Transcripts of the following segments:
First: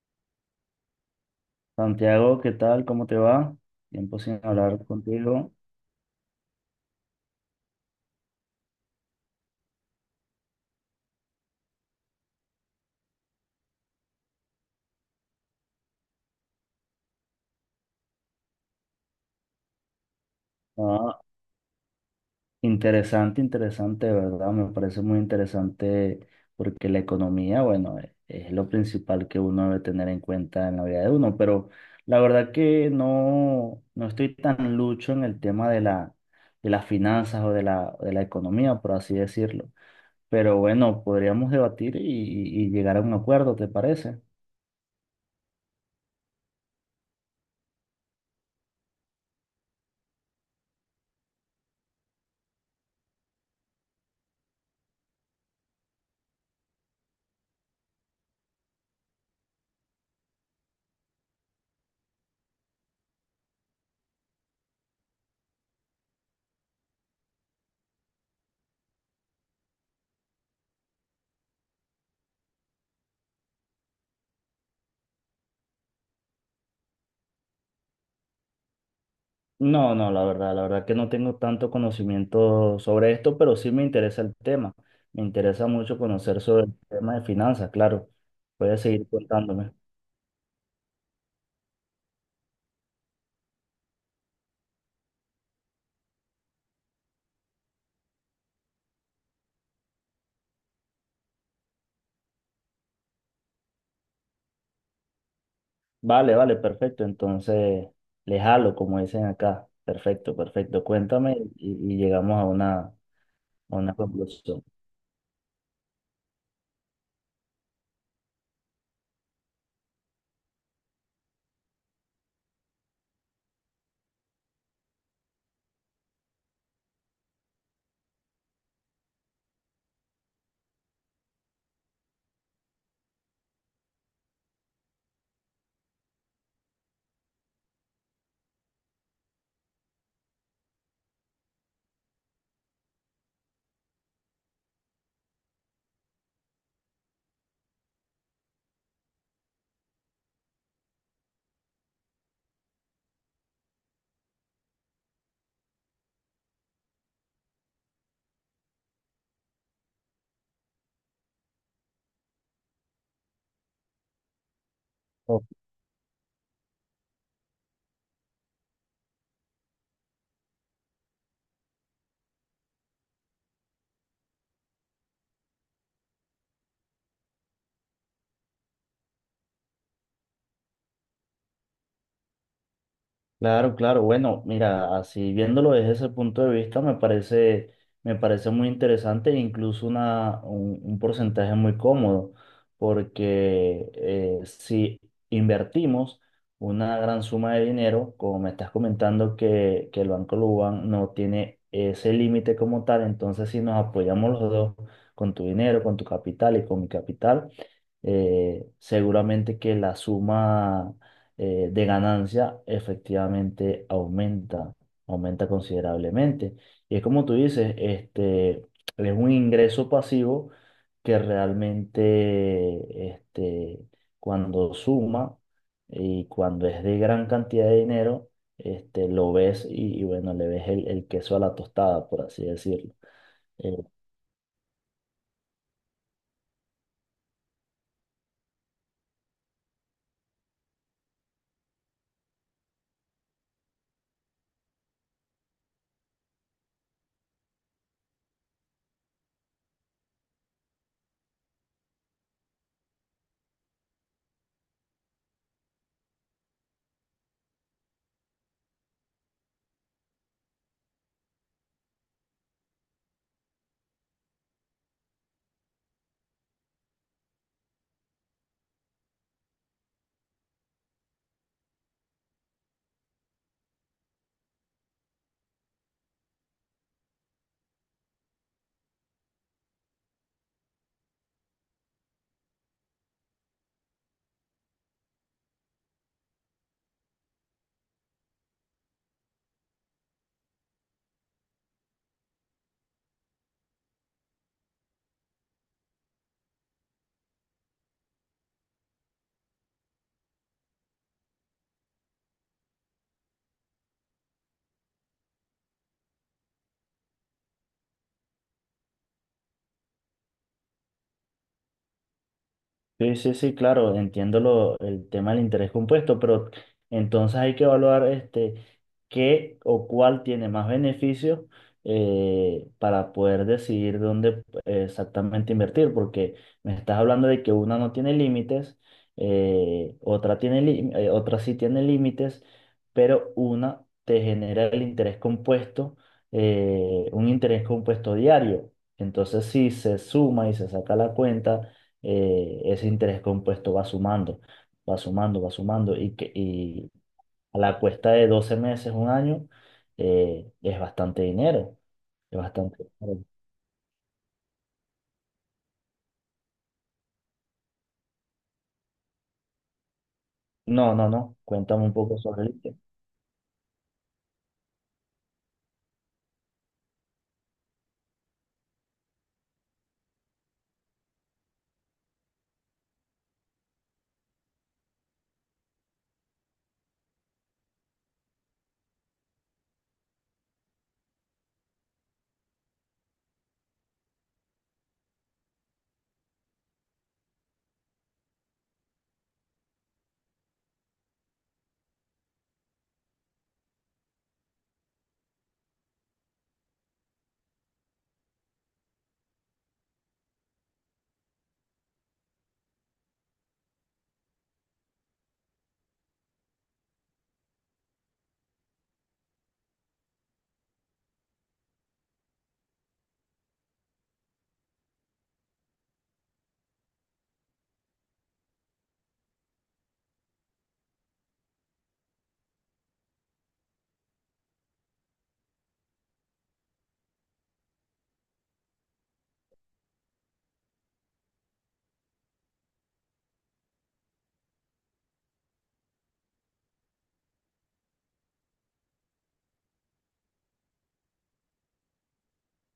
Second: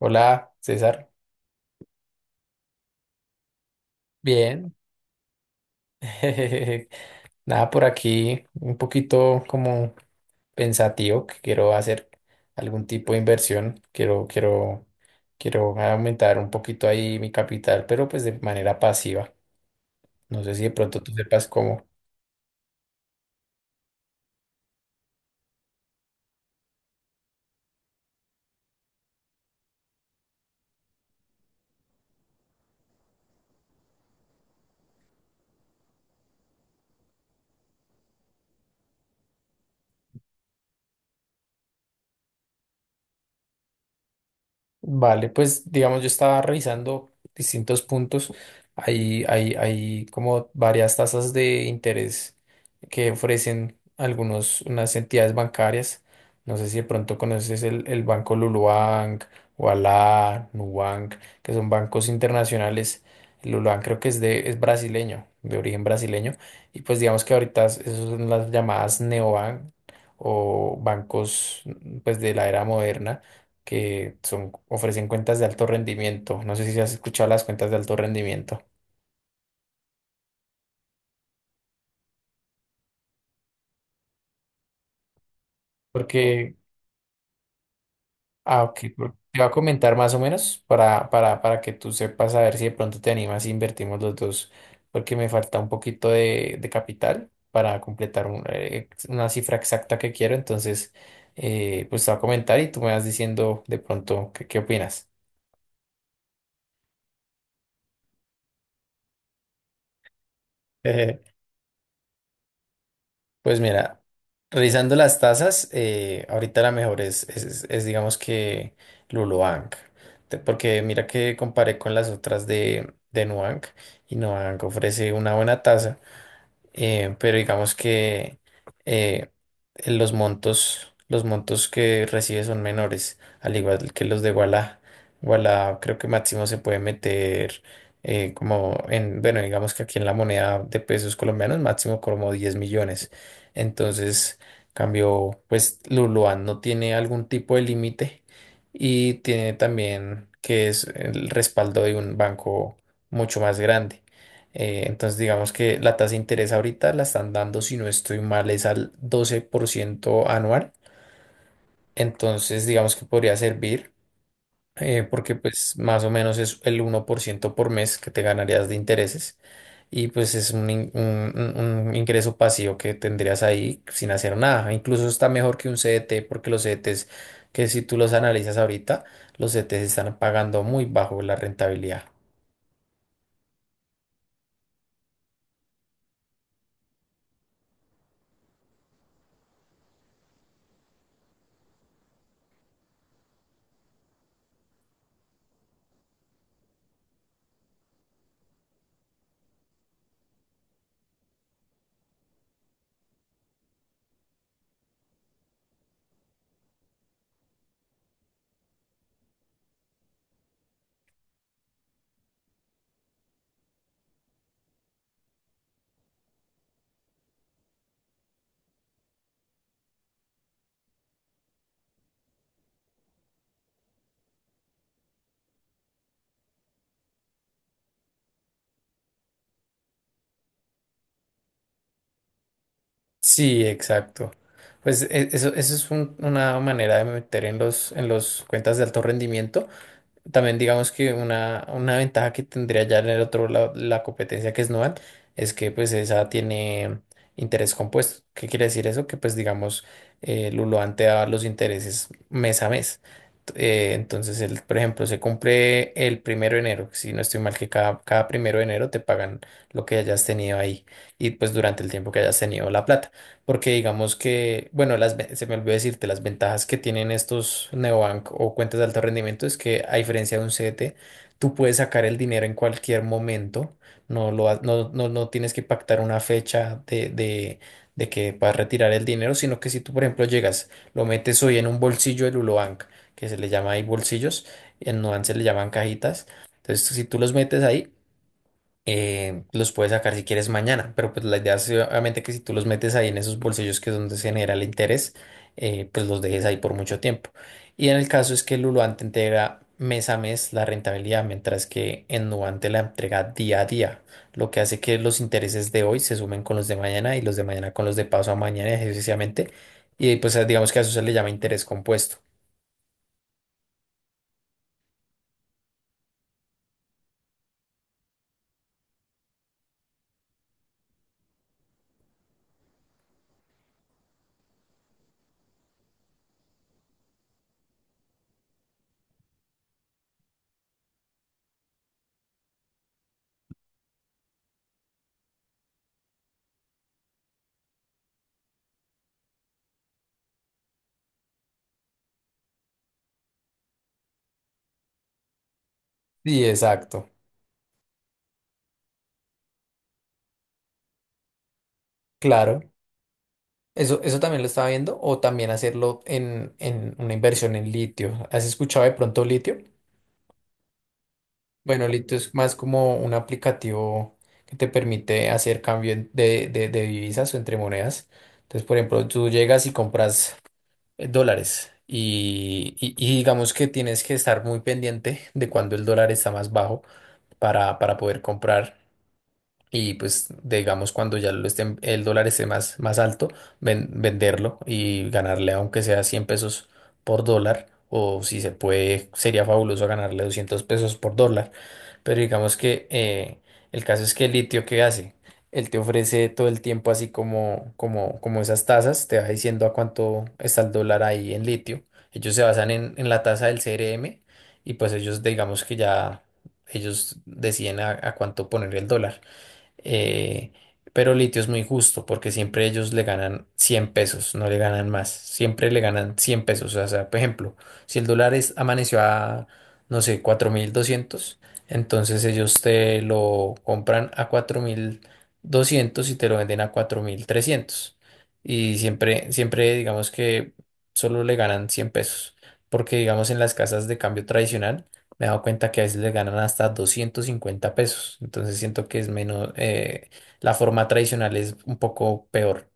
Hola, César. Santiago, ¿qué tal? ¿Cómo te va? Tiempo sin Bien. hablar contigo. Nada por aquí, un poquito como pensativo que quiero hacer algún tipo de inversión. Quiero aumentar un poquito ahí mi capital, pero pues de manera pasiva. No sé si de pronto tú Ah, sepas cómo. interesante, interesante, ¿verdad? Me parece muy interesante porque la economía, bueno, es lo principal que uno debe tener en cuenta en la vida de uno, pero la verdad que no, no estoy tan lucho en el tema de las finanzas o de la economía, por así decirlo. Pero bueno, podríamos debatir y llegar a un acuerdo, ¿te parece? Vale, pues digamos, yo estaba revisando distintos puntos. Hay como varias tasas de interés que ofrecen unas entidades bancarias. No sé si de pronto conoces el banco Lulubank, Ualá, Nubank, que son bancos internacionales. El Lulubank creo que es brasileño, de origen brasileño. Y pues digamos que ahorita esas son las llamadas neobank o bancos pues de la era moderna que son, ofrecen cuentas de alto rendimiento. No sé si has escuchado las cuentas de alto rendimiento. No, no, la verdad que no tengo tanto conocimiento sobre esto, pero sí me interesa el tema. Me interesa mucho conocer Porque, sobre el tema de finanzas, claro. ah, ok, Puedes seguir por- te va a contándome. comentar más o menos para que tú sepas a ver si de pronto te animas y invertimos los dos, porque me falta un poquito de capital para completar una cifra exacta que quiero. Entonces, pues te va a comentar y tú me vas diciendo de pronto qué opinas. Vale, vale, perfecto. Entonces, le jalo, como dicen acá. Perfecto, perfecto. Cuéntame y llegamos a una, a Pues una mira, conclusión. revisando las tasas, ahorita la mejor es, digamos que Lulubank, porque mira que comparé con las otras de Nubank, y Nubank ofrece una buena tasa, pero digamos que eh, los montos que recibe son menores, al igual que los de Walla. Walla creo que máximo se puede meter como en, bueno, digamos que aquí en la moneda de pesos colombianos, máximo como 10.000.000. Entonces, cambio, pues Luluan no tiene algún tipo de límite y tiene también que es el respaldo de un banco mucho más grande. Entonces, digamos que la tasa de interés ahorita la están dando, si no estoy mal, es al 12% anual. Entonces, digamos que podría servir, porque Ok. pues más o menos es el 1% por mes que te ganarías de intereses, y pues es un, un ingreso pasivo que tendrías ahí sin hacer nada. Incluso está mejor que un CDT, porque los CDTs, que si tú los analizas ahorita, los CDTs están pagando muy bajo la rentabilidad. Claro, claro. Bueno, mira, así viéndolo desde ese punto de vista, me parece muy interesante e incluso un porcentaje muy cómodo, porque si invertimos una gran suma de dinero, como me estás comentando que el Banco Luban no tiene ese límite como tal, entonces si nos apoyamos los dos con tu dinero, con tu capital y con mi capital, seguramente que la suma de ganancia efectivamente aumenta considerablemente. Y es como tú dices, es un ingreso pasivo que realmente cuando suma y cuando es de gran cantidad de dinero, lo ves y bueno, le ves el queso a la tostada, por así decirlo. Sí, Eh, exacto. Pues eso es una manera de meter en los cuentas de alto rendimiento. También digamos que una ventaja que tendría ya en el otro lado la competencia, que es Nual, es que pues esa tiene interés compuesto. ¿Qué quiere decir eso? Que pues digamos Luluan te da los intereses mes a mes. T- entonces, el, por ejemplo, se cumple el primero de enero. Si no estoy mal, que cada primero de enero te pagan lo que hayas tenido ahí y pues durante el tiempo que hayas tenido la plata, porque digamos que, bueno, se me olvidó decirte, las ventajas que tienen estos neobank o cuentas de alto rendimiento es que, a diferencia de un CDT, tú puedes sacar el dinero en cualquier momento, no, lo, ha- no, no, no tienes que pactar una fecha de que puedas retirar el dinero, sino que si tú, por ejemplo, llegas, lo metes hoy en un bolsillo del Ulobank, que se le llama ahí bolsillos, en Nuance le llaman cajitas, entonces si tú los metes ahí, los puedes sacar si quieres mañana, pero pues la idea es obviamente que si tú los metes ahí en esos bolsillos, que es donde se genera el interés, pues los dejes ahí por mucho tiempo. Y en el caso es que el te entrega mes a mes la rentabilidad, mientras que en Nubank te la entrega día a día, lo que hace que los intereses de hoy se sumen con los de mañana y los de mañana con los de paso a mañana, y así sucesivamente. Y pues digamos que a eso se le llama interés compuesto. Sí, sí, sí, claro, entiendo el tema del interés compuesto, pero entonces hay que evaluar qué o cuál tiene más beneficios para poder decidir dónde exactamente invertir, porque me estás hablando de que una no tiene límites, otra sí tiene límites, pero una te genera el interés compuesto, un interés compuesto diario. Entonces, si se suma y se saca la cuenta ese interés compuesto va sumando, va sumando, va sumando Sí, y exacto. a la cuesta de 12 meses, un año, es bastante dinero, es Claro. bastante dinero. Eso también lo estaba viendo, o también hacerlo en una inversión en litio. ¿Has escuchado de pronto litio? No, no, no, cuéntame Bueno, un litio poco es sobre más eso. como un aplicativo que te permite hacer cambio de divisas o entre monedas. Entonces, por ejemplo, tú llegas y compras dólares, y digamos que tienes que estar muy pendiente de cuando el dólar está más bajo para poder comprar. Y pues digamos cuando ya lo esté, el dólar esté más, más alto, venderlo y ganarle aunque sea 100 pesos por dólar, o si se puede sería fabuloso ganarle 200 pesos por dólar, pero digamos que el caso es que el litio, ¿qué hace? Él te ofrece todo el tiempo así como esas tasas, te va diciendo a cuánto está el dólar ahí en litio. Ellos se basan en la tasa del CRM, y pues ellos digamos que ya ellos deciden a cuánto poner el dólar, eh, pero Litio es muy justo porque siempre ellos le ganan 100 pesos, no le ganan más. Siempre le ganan 100 pesos. O sea, por ejemplo, si el dólar amaneció a, no sé, 4.200, entonces ellos te lo compran a 4.200 y te lo venden a 4.300. Y siempre, siempre digamos que solo le ganan 100 pesos. Porque digamos en las casas de cambio tradicional, me he dado cuenta que a veces le ganan hasta 250 pesos. Entonces siento que es menos, la forma tradicional es un poco peor.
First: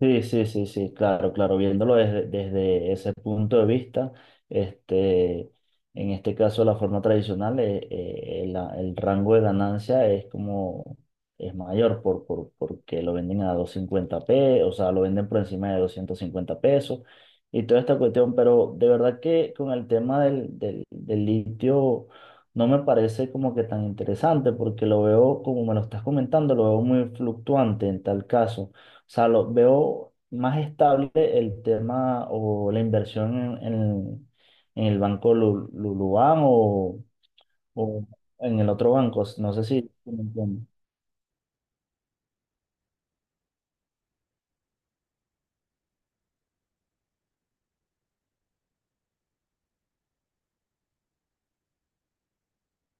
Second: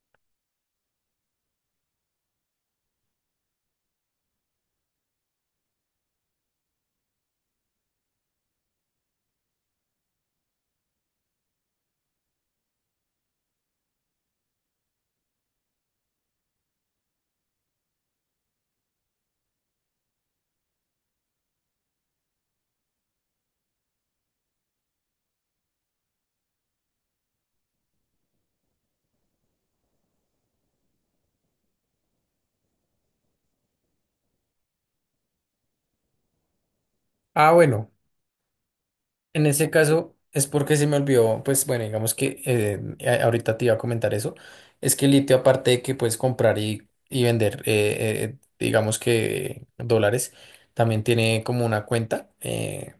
Sí, sí, sí, sí, claro, claro, viéndolo desde ese punto de vista, este, en este caso la forma tradicional, el rango de ganancia es mayor porque lo venden a 250 pesos, o sea, lo venden por encima de 250 pesos y toda esta cuestión, pero de verdad que con el tema del litio no me parece como que tan interesante porque lo veo, como me lo estás comentando, lo veo muy fluctuante en tal caso sea, lo veo más estable el tema o la inversión en el banco Luluan o, Ah, bueno, o en el otro banco. en No sé ese si caso me es entiendes. porque se me olvidó, pues bueno, digamos que ahorita te iba a comentar eso. Es que el litio, aparte de que puedes comprar y vender, digamos que dólares, también tiene como una cuenta.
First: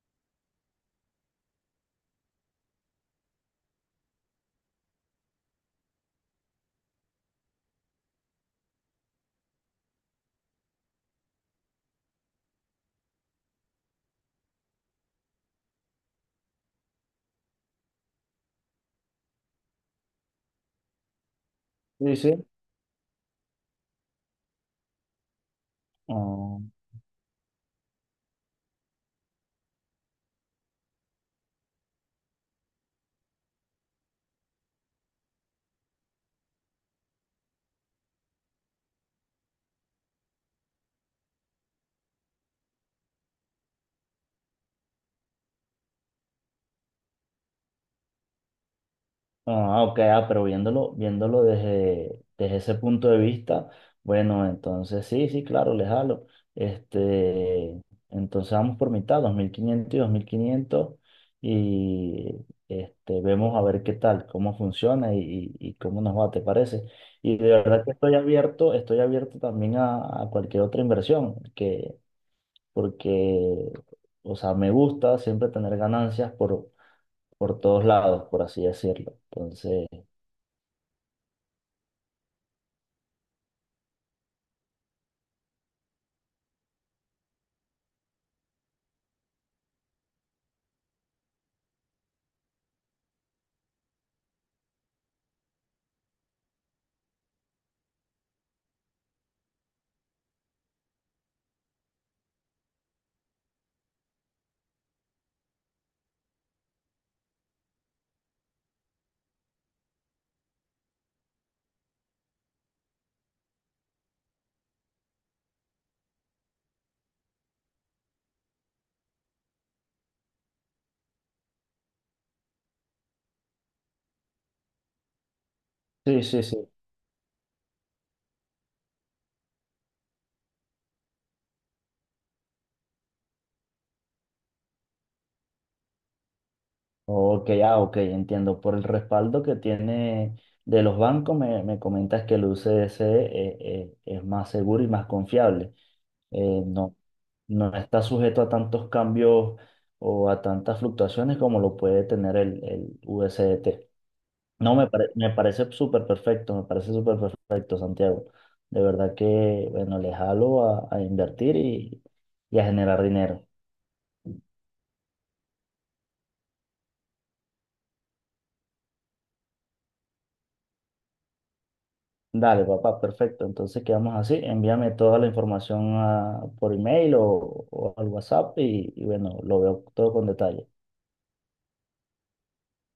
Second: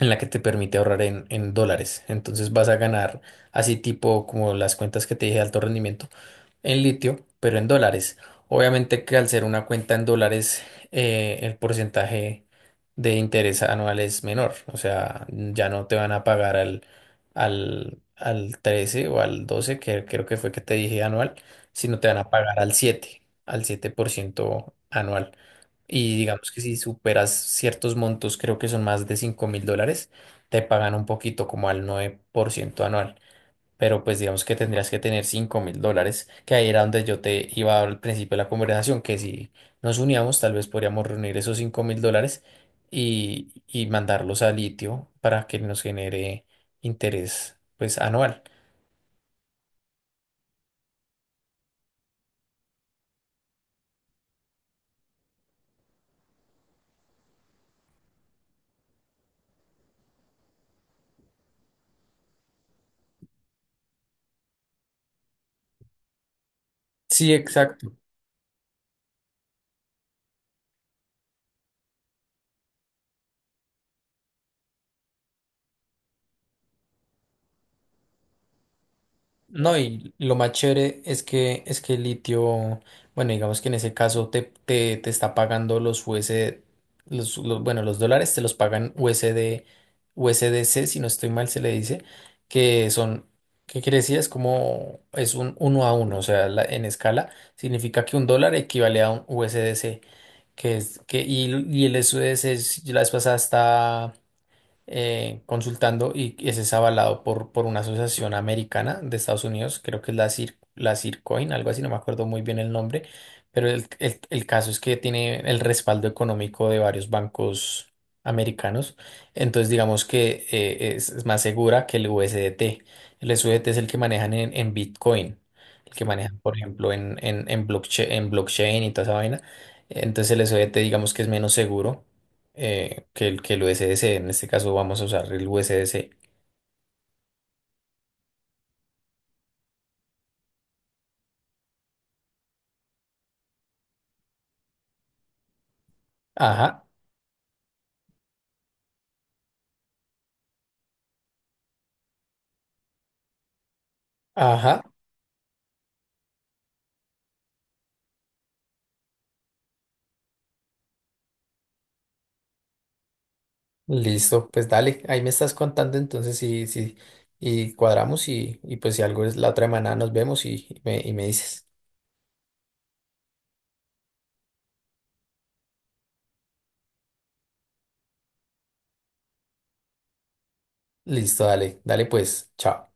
En la que te permite ahorrar en dólares. Entonces vas a ganar así tipo como las cuentas que te dije de alto rendimiento en litio, pero en dólares. Obviamente que al ser una cuenta en dólares, el porcentaje de interés anual es menor. O sea, ya no te van a pagar al 13 o al 12 que creo que fue que te dije anual, sino te Sí, van a sí. pagar al 7% anual. Y digamos Ah. que si superas ciertos montos, creo que son más de 5.000 dólares, te pagan un poquito como al 9% anual. Pero pues digamos que tendrías que tener 5.000 dólares, que ahí era donde yo te iba al principio de la conversación, que si nos uníamos, tal vez podríamos reunir esos 5.000 dólares y mandarlos a litio para que nos genere interés pues anual. Ah, ok, ah, pero viéndolo desde ese punto de vista, bueno, entonces sí, sí, claro, le jalo. Este, entonces vamos por mitad, 2.500 y 2.500 y vemos a ver qué tal, cómo funciona y cómo nos va, ¿te parece? Sí, Y de verdad que exacto. Estoy abierto también a cualquier otra inversión, porque, o sea, me gusta siempre tener ganancias por todos lados, por así decirlo. No, Entonces. y lo más chévere es que el litio, bueno, digamos que en ese caso te está pagando los USD, bueno, los dólares te los pagan USD, C si no estoy mal se le dice, que son, ¿qué quiere decir? Es como, es un uno a uno, o sea, la- en escala, significa que un dólar equivale a un U S D C, que es, que, y el U S D C la vez pasada consultando, y ese es avalado por una asociación americana de Estados Unidos, creo que es la Cir, la Circoin, algo así, no me acuerdo muy bien el nombre, pero el caso es que tiene el respaldo económico de varios bancos americanos. Entonces digamos que es más segura que el USDT. El USDT es el que manejan en Bitcoin, el que Sí, manejan, sí, por sí. ejemplo, en blockchain y toda esa vaina. Entonces el USDT digamos que es menos seguro, que el USDC. En este caso vamos a usar el USDC. Ok, ah, ok, entiendo. Por el respaldo que tiene de los bancos, me comentas que el UCS es más seguro y más confiable. Ajá, No, no está sujeto a tantos cambios o a tantas fluctuaciones como lo puede tener el USDT. No, ajá, me parece súper perfecto, me parece súper perfecto, Santiago. De verdad que, bueno, le jalo a invertir y a generar dinero. listo, pues dale, ahí me estás contando entonces sí, y cuadramos, y pues si algo es la otra semana nos vemos, y me dices, Dale, papá, perfecto. Entonces quedamos así. Envíame toda la información por email o al WhatsApp y bueno, lo veo todo con detalle. listo, dale, dale pues, chao.